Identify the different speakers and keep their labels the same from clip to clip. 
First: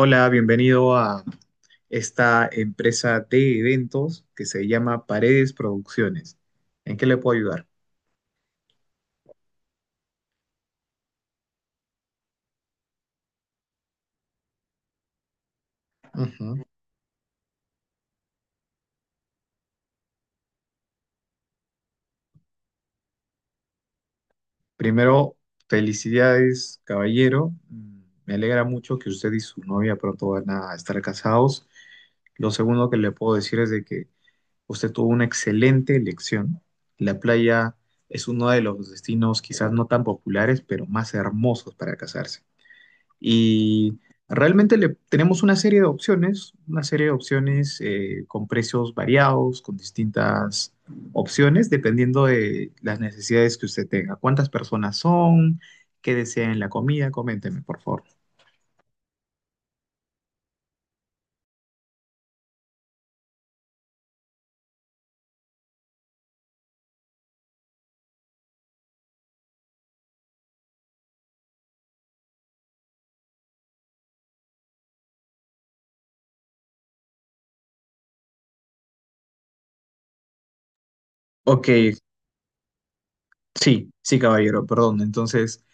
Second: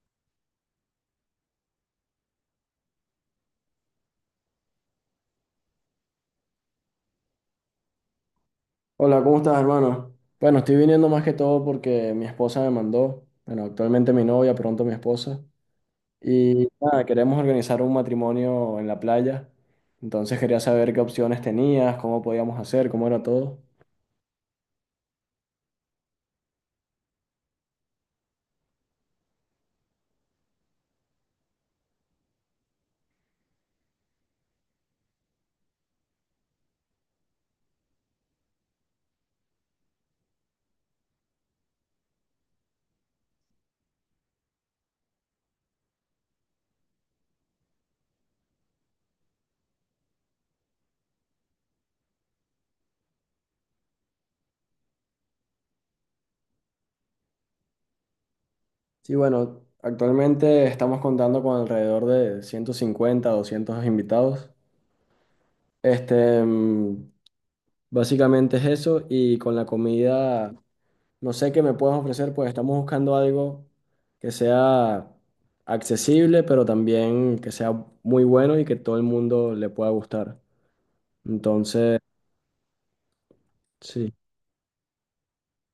Speaker 1: Hola, bienvenido a esta empresa de eventos que se llama Paredes Producciones. ¿En qué le puedo ayudar?
Speaker 2: Hola, ¿cómo estás, hermano? Bueno, estoy viniendo más que todo porque mi esposa me mandó, bueno, actualmente mi novia, pronto mi esposa,
Speaker 1: Ujú.
Speaker 2: y nada, queremos organizar un matrimonio en la playa, entonces quería saber qué opciones tenías, cómo podíamos hacer, cómo era todo.
Speaker 1: Primero, felicidades, caballero. Me alegra mucho que usted y su novia pronto van a estar casados. Lo segundo que le puedo decir es de que usted tuvo una excelente elección. La playa es uno de los destinos quizás no tan populares, pero más hermosos para casarse. Y realmente tenemos una serie de opciones, con precios variados, con distintas opciones, dependiendo de las necesidades que usted tenga. ¿Cuántas personas son? ¿Qué desean en la comida? Coménteme, por favor.
Speaker 2: Sí, bueno, actualmente estamos contando con alrededor de 150, 200 invitados. Este, mm, básicamente es eso, y con la comida. No sé qué me puedes ofrecer, pues estamos buscando algo que sea accesible, pero también que sea muy bueno y que todo el mundo le pueda gustar.
Speaker 1: Ok,
Speaker 2: Entonces,
Speaker 1: sí,
Speaker 2: sí,
Speaker 1: sí, caballero, perdón. Entonces,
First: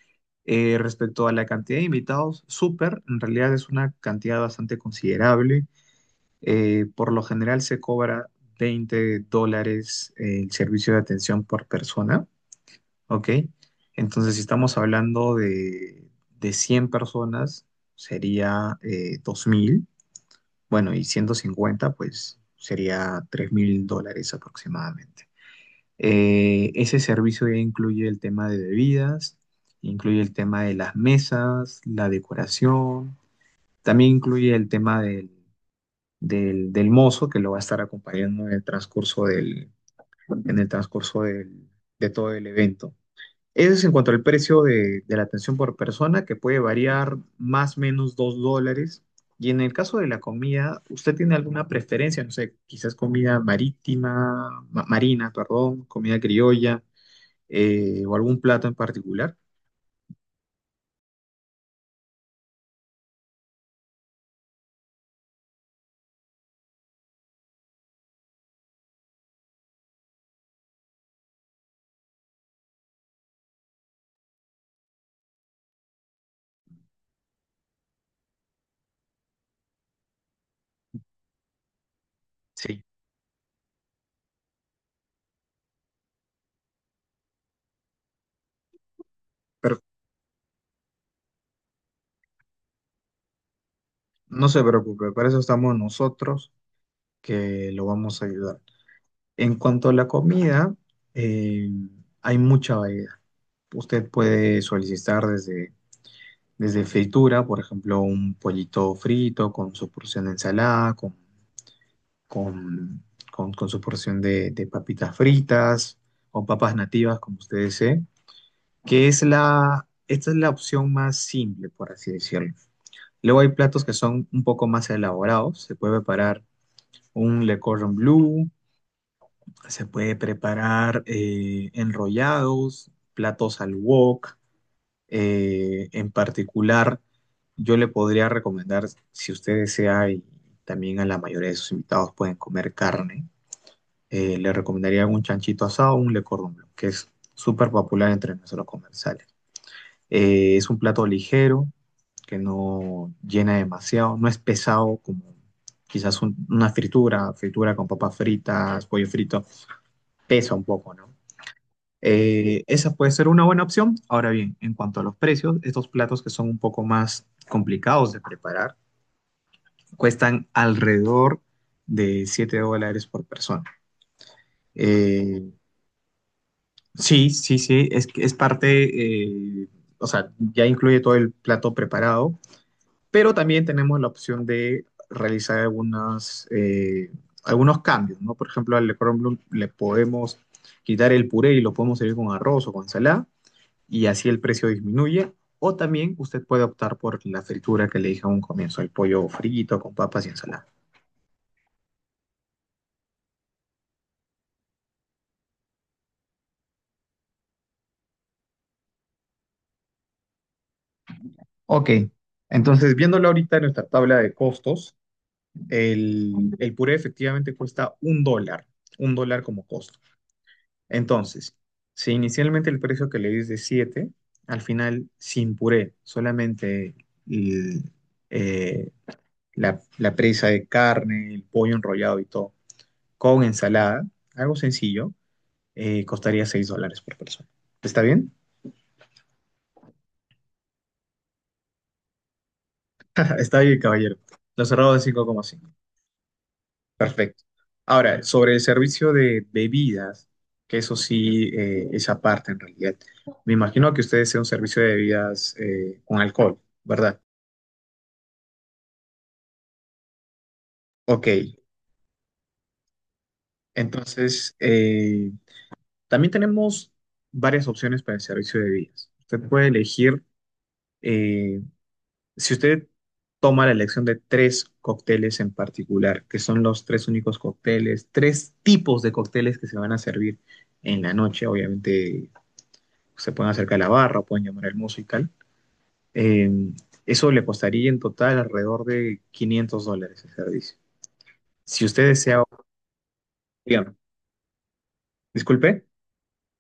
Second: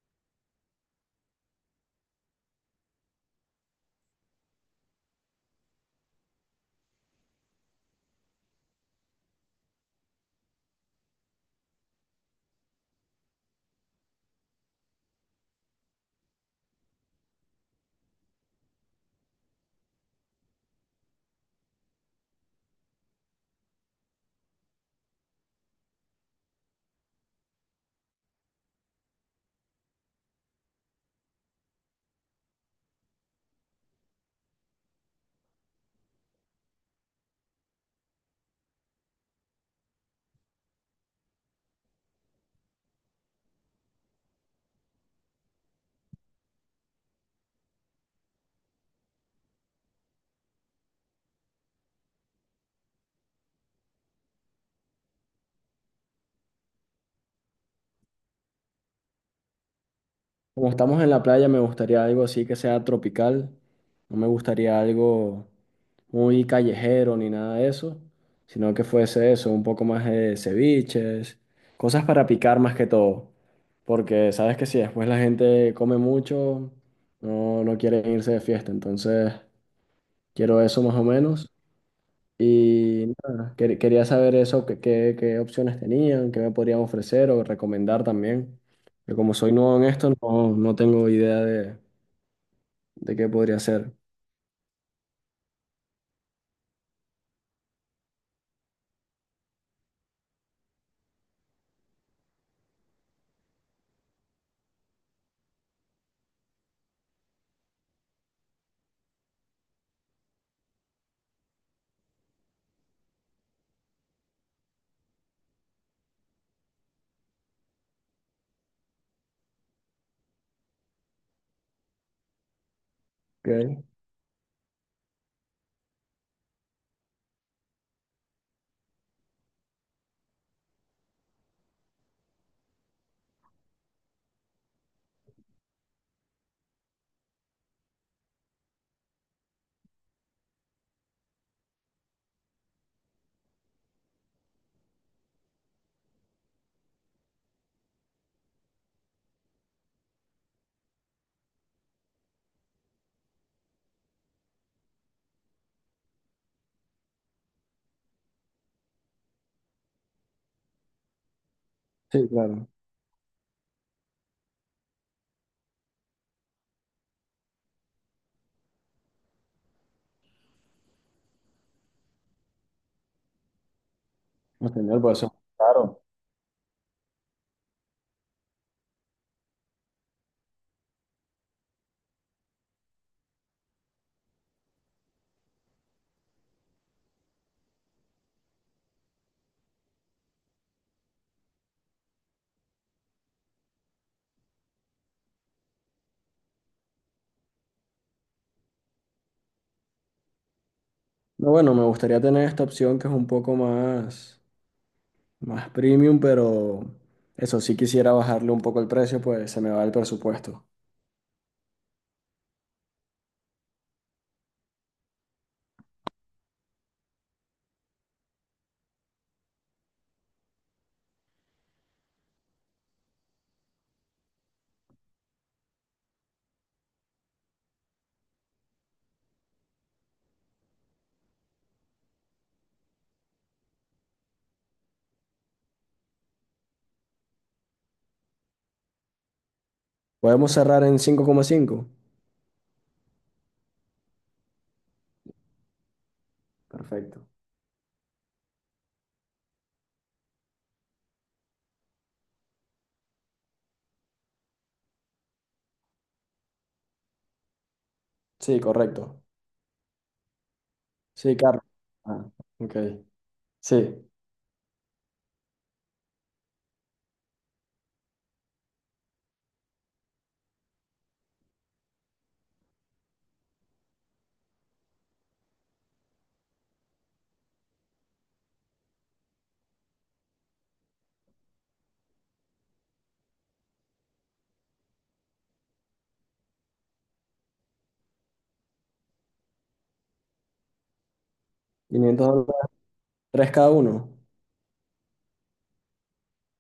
Speaker 1: respecto a la cantidad de invitados, súper, en realidad es una cantidad bastante considerable. Por lo general se cobra $20 el servicio de atención por persona. ¿Ok? Entonces, si estamos hablando de 100 personas, sería 2,000, bueno, y 150 pues sería $3,000 aproximadamente. Ese servicio ya incluye el tema de bebidas, incluye el tema de las mesas, la decoración, también incluye el tema del mozo que lo va a estar acompañando en el transcurso en el transcurso del, de todo el evento. Eso es en cuanto al precio de la atención por persona, que puede variar más o menos $2. Y en el caso de la comida, ¿usted tiene alguna preferencia? No sé, quizás comida marítima, marina, perdón, comida criolla, o algún plato en particular.
Speaker 2: como estamos en la playa, me gustaría algo así que sea tropical. No me gustaría algo muy callejero ni nada de eso, sino que fuese eso, un poco más de ceviches, cosas para picar más que todo. Porque sabes que si después la gente come mucho, no quiere irse de fiesta, entonces... Quiero eso más o menos.
Speaker 1: Sí,
Speaker 2: Y nada, quería saber eso, qué opciones tenían, qué me podrían ofrecer o recomendar también. Yo como soy nuevo
Speaker 1: pero
Speaker 2: en esto, no tengo idea de qué podría ser.
Speaker 1: no se preocupe, para eso estamos nosotros que lo vamos a ayudar. En cuanto a la comida, eh, hay mucha variedad. Usted puede solicitar desde fritura, por ejemplo, un pollito frito con su porción de ensalada, con, con su porción de papitas fritas o papas nativas, como usted desee, que es esta es la opción más simple, por así decirlo. Luego hay platos
Speaker 2: Ok.
Speaker 1: que son un poco más elaborados. Se puede preparar un le cordon bleu, se puede preparar enrollados, platos al wok. En particular, yo le podría recomendar, si usted desea, y también a la mayoría de sus invitados pueden comer carne, le recomendaría un chanchito asado o un le cordon bleu, que es súper popular entre nuestros comensales. Es un plato ligero, que no llena demasiado, no es pesado como quizás una fritura con papas fritas, pollo frito, pesa un poco, ¿no?
Speaker 2: Sí,
Speaker 1: Eh,
Speaker 2: claro.
Speaker 1: esa puede ser una buena opción. Ahora bien, en cuanto a los precios, estos platos que son un poco más complicados de preparar cuestan alrededor de $7 por persona.
Speaker 2: Pues tener, pues eso.
Speaker 1: Eh,
Speaker 2: Claro.
Speaker 1: sí, sí, sí, es parte, o sea, ya incluye todo el plato preparado, pero también tenemos la opción de realizar algunos cambios, ¿no? Por ejemplo, al Le Cordon Bleu le podemos quitar el puré y lo podemos servir con arroz o con ensalada y así el precio disminuye. O también usted puede optar por la fritura que le dije a un comienzo, el pollo frito con papas y ensalada.
Speaker 2: No, bueno, me gustaría tener esta opción que es un poco más, más premium, pero eso sí quisiera bajarle un poco el precio, pues se me va el presupuesto.
Speaker 1: Ok, entonces viéndolo ahorita en nuestra tabla de costos, el puré efectivamente cuesta $1, $1 como costo. Entonces, si inicialmente el precio que le di es de 7 al final sin puré, solamente el, eh, la presa de carne, el pollo enrollado y todo, con ensalada, algo sencillo, costaría $6 por persona. ¿Está bien?
Speaker 2: ¿Podemos cerrar en 5,5?
Speaker 1: Está bien, caballero. Lo cerrado de 5,5.
Speaker 2: Perfecto.
Speaker 1: Perfecto. Ahora, sobre el servicio de bebidas, que eso sí es aparte en realidad. Me imagino que ustedes sea un servicio de bebidas con alcohol, ¿verdad?
Speaker 2: Sí, correcto.
Speaker 1: Ok.
Speaker 2: Sí, carro. Ah, ok. Sí,
Speaker 1: Entonces, también tenemos varias opciones para el servicio de bebidas. Usted puede elegir eh, Si usted toma la elección de tres cócteles en particular, que son los tres únicos cócteles, tres tipos de cócteles que se van a servir en la noche, obviamente se pueden acercar a la barra, pueden llamar al músico y tal, eh, eso le costaría en total alrededor de $500 el servicio. Si usted
Speaker 2: quinientos
Speaker 1: desea,
Speaker 2: dólares, tres cada
Speaker 1: digamos,
Speaker 2: uno.
Speaker 1: disculpe.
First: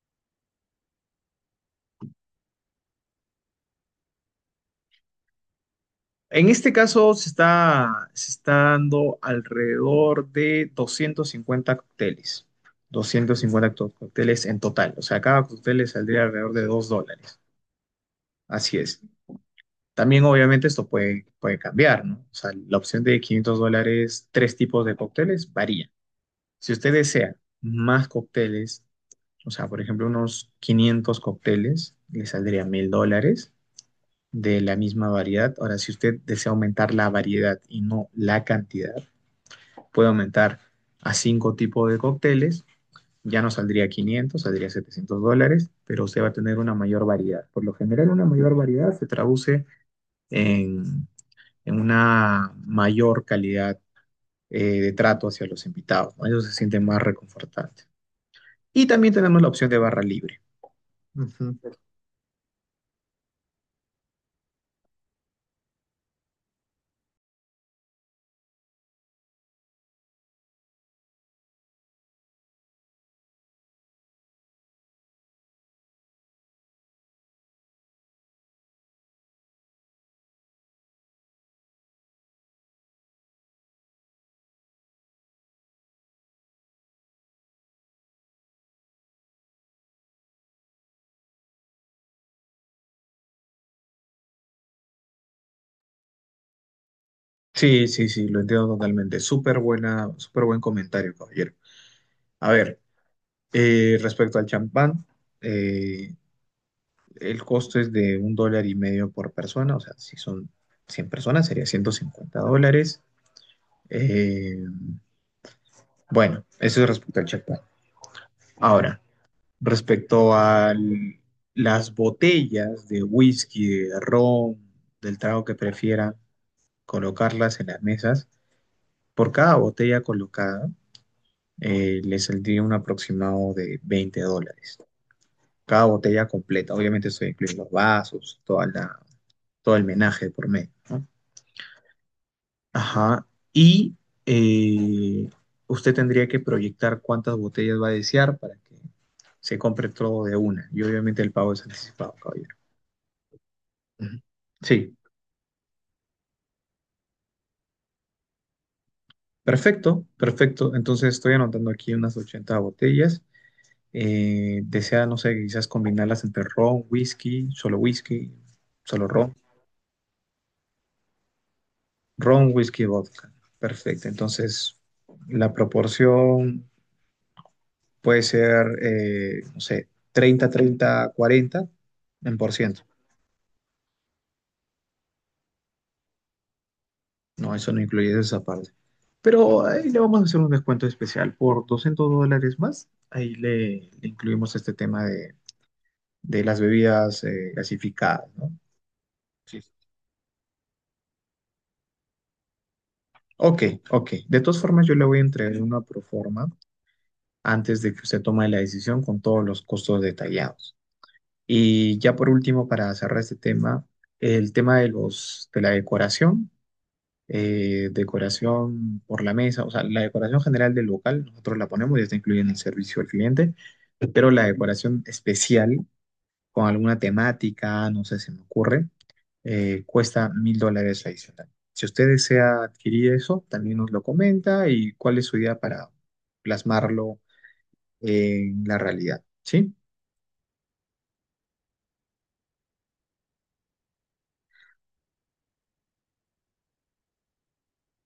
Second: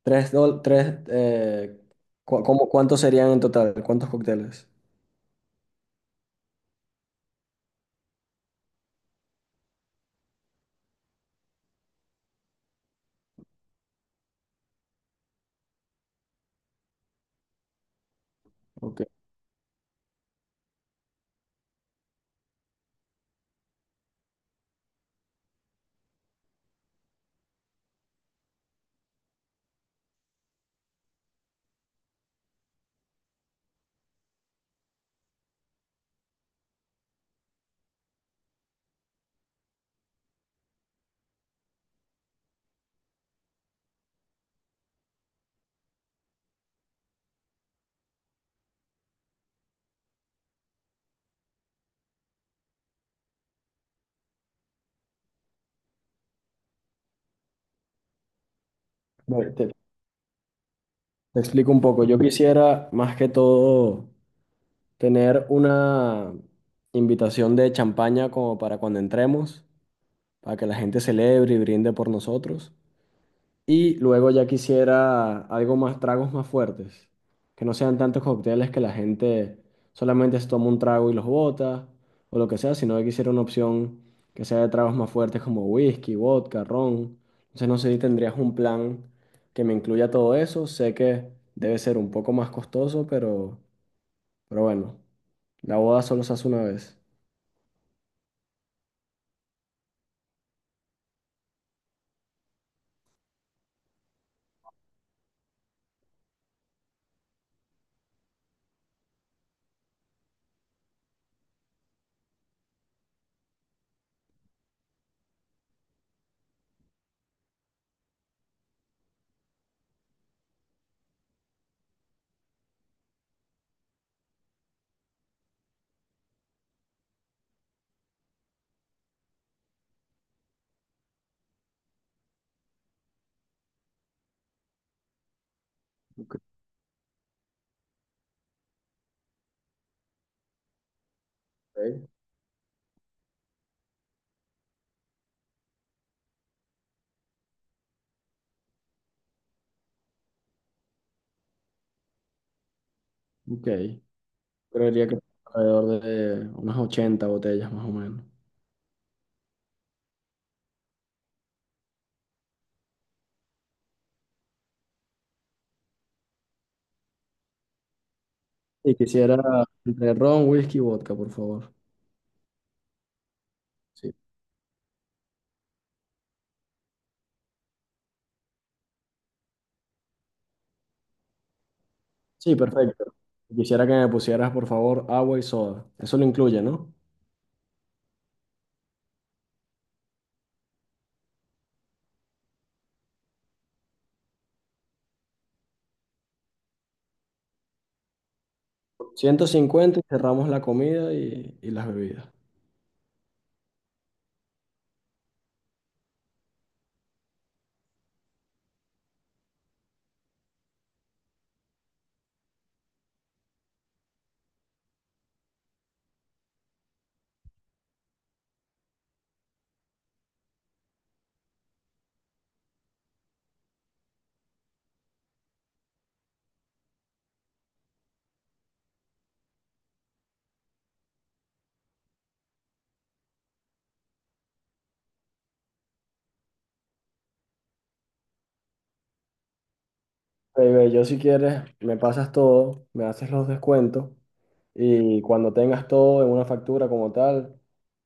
Speaker 2: Tres, dol- tres, cu- cómo- ¿Cuántos serían en total? ¿Cuántos cócteles?
Speaker 1: En este caso se está dando alrededor de 250 cócteles. 250 cócteles en total. O sea, cada cóctel le saldría alrededor de $2. Así
Speaker 2: Ok.
Speaker 1: es. También obviamente esto puede cambiar, ¿no? O sea, la opción de $500, tres tipos de cócteles, varía. Si usted desea más cócteles, o sea, por ejemplo, unos 500 cócteles, le saldría $1,000 de la misma variedad. Ahora, si usted desea aumentar la variedad y no la cantidad, puede aumentar a cinco tipos de cócteles. Ya no saldría 500, saldría $700, pero usted va a tener una mayor variedad. Por lo general, una mayor variedad se traduce en, en una mayor calidad de trato hacia los invitados. ¿No? Ellos se sienten más reconfortantes. Y también tenemos la
Speaker 2: Bueno,
Speaker 1: opción de barra libre.
Speaker 2: te
Speaker 1: Ujú.
Speaker 2: explico un poco. Yo quisiera, más que todo, tener una invitación de champaña como para cuando entremos, para que la gente celebre y brinde por nosotros. Y luego ya quisiera algo más, tragos más fuertes, que no sean tantos cócteles que la gente solamente se toma un trago y los bota, o lo que sea, sino que quisiera una opción que sea de tragos más fuertes como whisky, vodka, ron. Entonces no sé si tendrías un plan que me incluya todo eso. Sé que debe ser un poco más costoso, pero bueno, la boda solo se hace una vez.
Speaker 1: Sí, sí, sí, lo entiendo totalmente. Súper buen comentario, caballero. A ver, respecto al champán, eh, el costo es de $1.50 por persona, o sea, si son 100 personas sería $150. Eh, bueno, eso es respecto al champán. Ahora, respecto a las botellas de whisky, de ron, del trago que prefieran, colocarlas en las mesas, por cada botella colocada le saldría un aproximado de $20. Cada botella
Speaker 2: Ok.
Speaker 1: completa. Obviamente eso incluye los vasos, todo el menaje por medio, ¿no? Ajá. Y eh, usted tendría que proyectar cuántas botellas va a desear para que se compre todo de una. Y obviamente el pago es anticipado, caballero.
Speaker 2: Ok.
Speaker 1: Ujú. Sí,
Speaker 2: Creería que alrededor de unas 80 botellas más o menos.
Speaker 1: perfecto, perfecto. Entonces estoy anotando aquí unas 80 botellas. Desea, no sé, quizás combinarlas entre ron, whisky,
Speaker 2: Y
Speaker 1: solo ron,
Speaker 2: quisiera entre ron, whisky y vodka, por favor.
Speaker 1: Ron, whisky, vodka. Perfecto.
Speaker 2: Sí.
Speaker 1: Entonces, la proporción puede ser, no sé, 30 30 40 en por
Speaker 2: Sí,
Speaker 1: ciento.
Speaker 2: perfecto. Y quisiera que me pusieras, por favor, agua y soda. Eso lo incluye, ¿no?
Speaker 1: No, eso no incluye esa parte. Pero ahí le vamos a hacer un descuento especial por $200 más. Ahí le incluimos este tema de las bebidas gasificadas, ¿no?
Speaker 2: Ciento
Speaker 1: Sí.
Speaker 2: cincuenta y cerramos la comida y las bebidas.
Speaker 1: Ok, ok. De todas formas, yo le voy a entregar una proforma antes de que usted tome la decisión con todos los costos detallados. Y ya por último, para cerrar este tema, el tema de la decoración, decoración por la mesa, o sea, la decoración general del local, nosotros la ponemos, ya está incluida en el servicio al cliente, pero la decoración especial con alguna temática, no sé, se me ocurre, cuesta $1,000 adicional. Si usted desea adquirir eso, también nos lo comenta y cuál es su idea para plasmarlo en la realidad, ¿sí?
Speaker 2: Baby, yo si quieres, me pasas todo, me haces los descuentos y cuando tengas todo en una factura como tal,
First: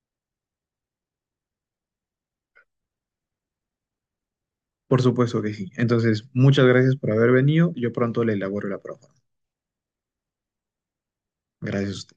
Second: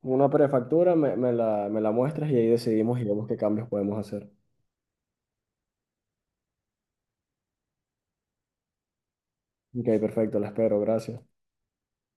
Speaker 2: una prefactura, me la muestras y ahí decidimos y vemos qué cambios podemos hacer.
Speaker 1: Por supuesto que sí. Entonces, muchas gracias por haber venido. Yo pronto le elaboro la propuesta.
Speaker 2: Ok, perfecto, la espero, gracias.
Speaker 1: Gracias a usted.